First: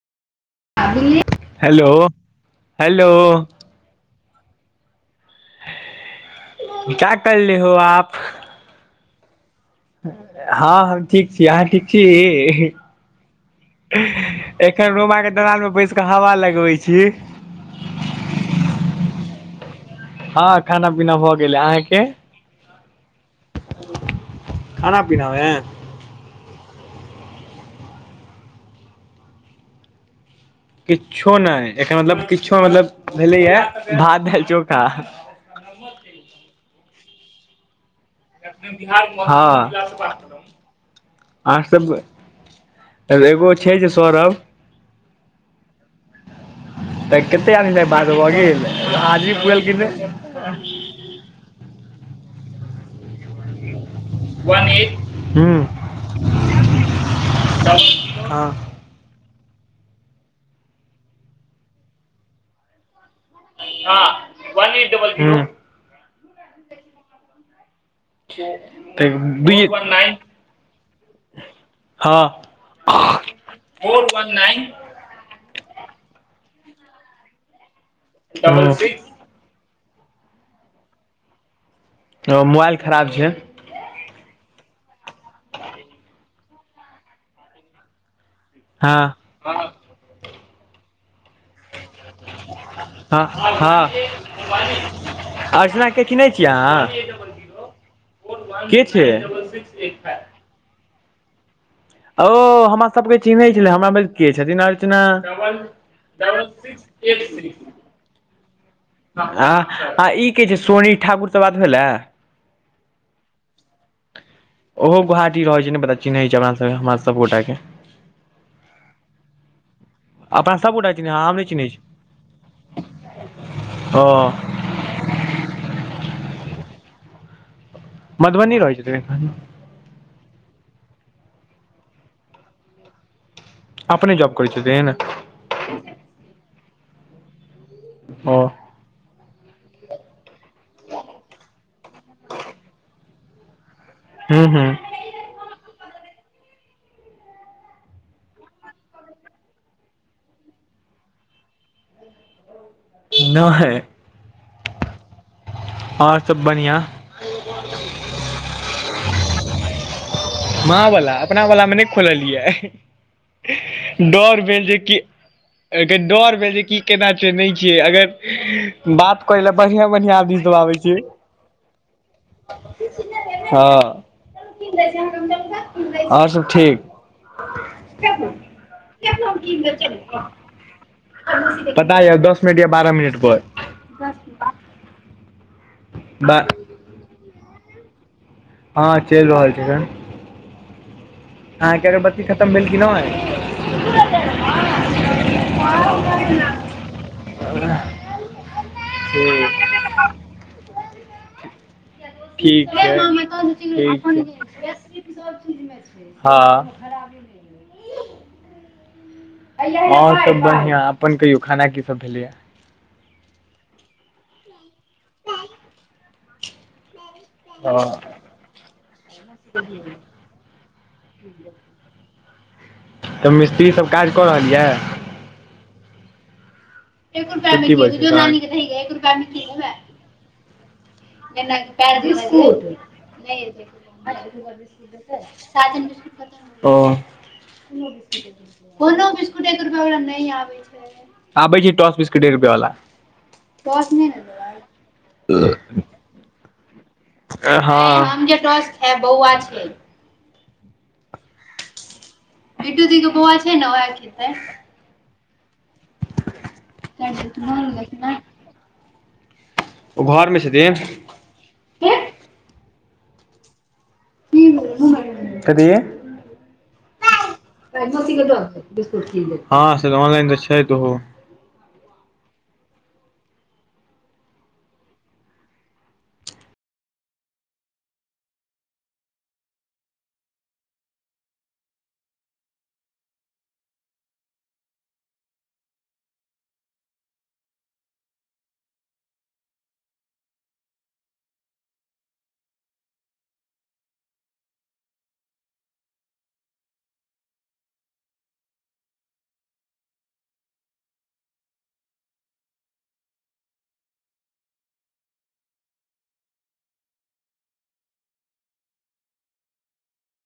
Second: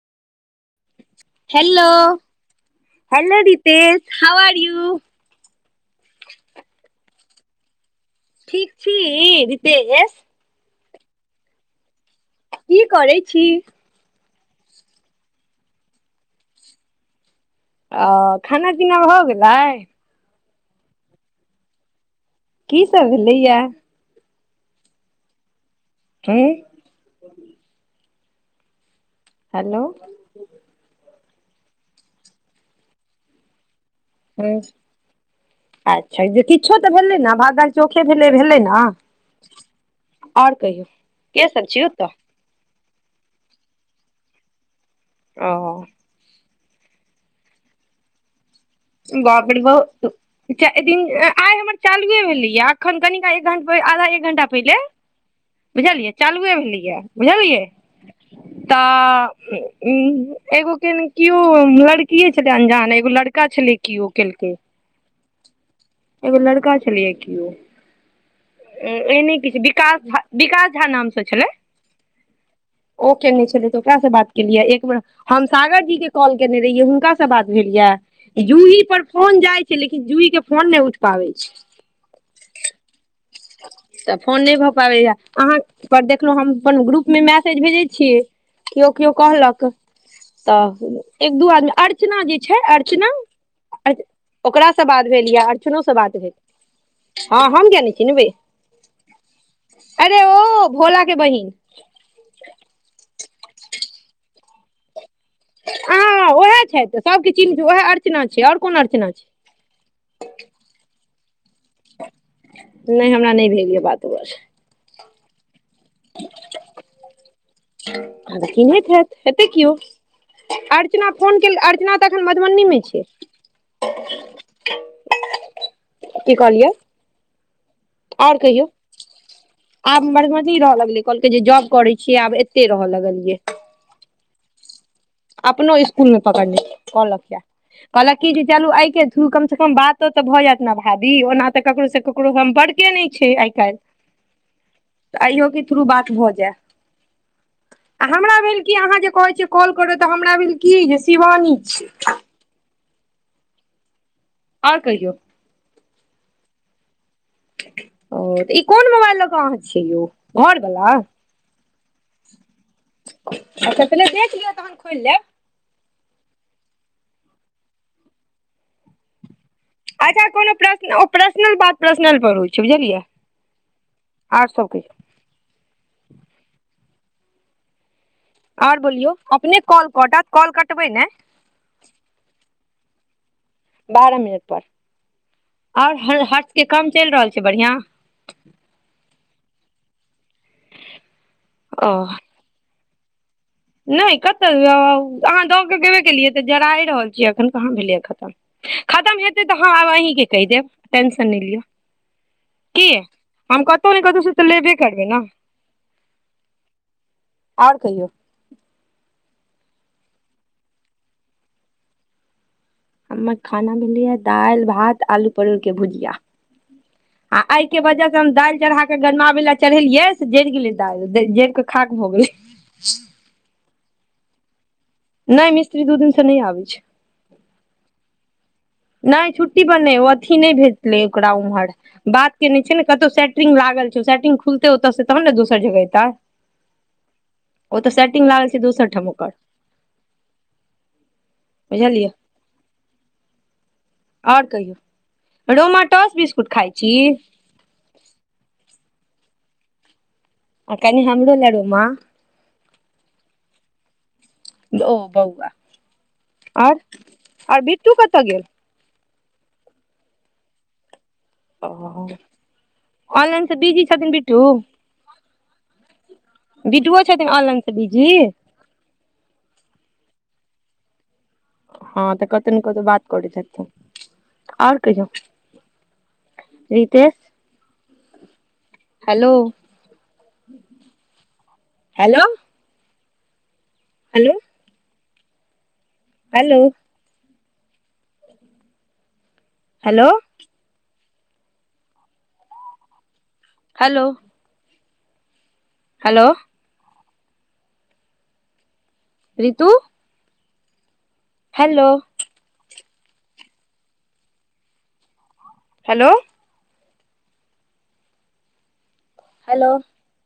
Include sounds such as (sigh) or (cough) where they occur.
hello hello Ritesh how are U (inaudible) ठीक छी रितेश हँ हम ठीक छी अहाँ ठीक छी की करै छी एखन रोमा के दलान पे बैस कऽ हवा लगबै छी ओ खाना पीना भऽ गेलै हँ खाना पीना भऽ गेलै अहाँके की सब भेलै यऽ खाना पिना मे हुँ हेलो किछो नहि एकर मतलब किछो नय मतलब भेलैए भात दालि ह चोखा अच्छा जे किछो तऽ भेलै नऽ भात दाल चोखे भेले भेलै न हँ और कहियौ के सब छियौ ओतऽ एगो छै जे सौरभ ओ तऽ कते आदमी से आय बात भऽ गेल आदमी बाप रे पुरलखिन बुहत (unintelligible) दिन आइ हमर चालुए भेलैए एखन कनी एक घंटा आधा एक एक घंटा पहिले हूँ बुझलिए चालुए भेलै यऽ बुझलिए हँ तऽ एगो के किओ लड़कीे छले अंजान एगो लड़का छलै कि ओ हँ केलकै डबल (unintelligible) एगो लड़का छलियए किओ तऽ एहने किछै दुइये विकास झा विकास झा नामसँ छलै हँ ओ केने छले तऽ ओकरा सँ बात केलियै एक बेर हम सागर जी के कॉल केने रहियै हुनका से बात भेल ये जूही पर फोन जाइ छै लेकिन जूई के फोन नहि उठ पाबै छै मोबाइल खराब छै तऽ फोन नहि भऽ पाबै यऽ अहाँ पर देखलहुँ हम अपन ग्रुपमे मैसेज भेजै छियै केओ हँ केओ कहलक तऽ एक दू आदमी अर्चना जे छै अर्चना हँ हँ ओकरासँ बात भेल या अर्चनो अर्चना से के बात चिन्है भेल छियै अहाँ हँ हम किया नय के छै अरे ओ भोला के बहिन ओ हमरा सबके चिन्है छलै हमरा भेल के छथिन अर्चणा (unintelligible) (unintelligible) कोनो आ आ ई की जे सोनी ठाकुर त बात भेलैए नहि हमरा नहि भेल यऽ बात ओकरा से ओहो गुवहाटी रहैत छै नइ पता चिन्है छै हमरा सभ हमरा सभ गोटाके आ त चिनहैत हेतै केओ अपना सबगोटा के अर्चना चिन्है छै, हम फोन नहि केल चिन्है छी अर्चना तऽ एखन मधुबनीमे छै ओ (unintelligible) की कहलियै आओर मधुबनी कहियौ रहै छथिन आब मरमती रहय लगलेै कहलकै जे जॉब करै छियै आब एते रहय लगलियै अपने जॉब करैत छथि अपनो स्कुल मे पकड़ने कहलक य कहलक की ओ जे चलू अय के थ्रु कमसँ कम बातो तऽ भऽ जायत ने भाभी ओना तऽ ककरोसँ ककरो संपर्क के नहि छै आइ काल्हि हूंम्म हूंम्म तऽ अइयो के थ्रू बात भऽ जाय आ हमरा भेल कि आहाँ जे कहै छिय कॉल कहलौं तऽ हमरा भेल की जे शिवानी छी नहि आओर कहियौ आओर सभ बढ़ियाँ ओ तऽ ई कोन मोबाइल लऽ कऽ अहाँ छियै यौ घर माँ वला अपना वला मे नहि खोललियै अच्छा पहिले देख डर लियौ भेल तहन जेकि खोलि लेब एके डोर भेल जे की केना छै नहि छियै अगर बात करै ले बढ़ियाँ बढ़ियाँ अच्छा आदमी कोनो सब आबै प्रश्न छै ओ पर्सनल बात पर्सनल पर हो छै बुझलियै हँ आर सब कहियौ आओर सभ ठीक आओर बोलियौ अपने कॉल कटत कॉल कटबै ने पता ये दस मिनट या बारह मिनट पर बारह मिनट पर आओर हर हर्षके के काम चल रहल छै बढ़ियाँ हँ चलि रहल छै आहाँ ओ के अगरबत्ती खतम भेल कि नहि नहि कतहु आहाँ दऽ कऽ गबे केलियै तऽ जराए रहल छियै अखन कहाँ भेलियै खतम खतम हेतै तऽ हम आब ठीक आहिके कहि देब टेंशन नहि लिअ की हम ठीक कतहु ने कतहुसँ तऽ लेबे करबै ने हँ (unintelligible) आओर कहियौ हँं सब बढ़िया अपन कहियौ खाना की सब भेलैया हमर खाना भेलैये दालि भात आलू परोर के भुजिया आ एहि के ओ वजह से हम दाल चरहाके गरमाबै लए चढ़ेलियै से जरि गेलै दालि जरिके खाक भऽ गेलै तऽ मिस्त्री सब काज कऽ रहल यऽ नहि मिस्त्री दू दिन सँ नहि आबै छै एक रुपैया तेहिन तऽ (unintelligible) नहि छुट्टी पर नहि ओ अथी नहि भेज ओकरा जेना कि उम्हर पैर बात के छै ने कत‌उ नहि सैटरिगं एतै लागल छै सैटरिगं खुलते ओतऽ से तहन ने दोसर जगह एतऽ त (inaudible) लागल छै दोसर ठाम ओकर (unintelligible) आबई टस बुझलियै बिस्कूट कि रुपआला (unintelligible) (inaudible) टासने (unintelligible) और कहियौ रोमा टस बिस्कुट खाइ छी गय ह हम नई टस खेब छै बहु आ छै (unintelligible) आ कनि हमरो ले रोमा बिटू दी के बौआ छै ने ओएह खेतै आर आ बिट्टू कतऽ गेल ओ घरमे छथिन ओ ऑनलाइनसँ बीजी छथिन बिटु कथी बिटूओ छथिन ऑनलाइन सँ बिजी हँ सै तऽ ऑनलाइन तऽ छैत ओहो हँ तऽ कतौ ने कतौ बात करैत छथिन आओर कहियो Ritesh hello hello hello hello hello hello hello Ritu hello hello hello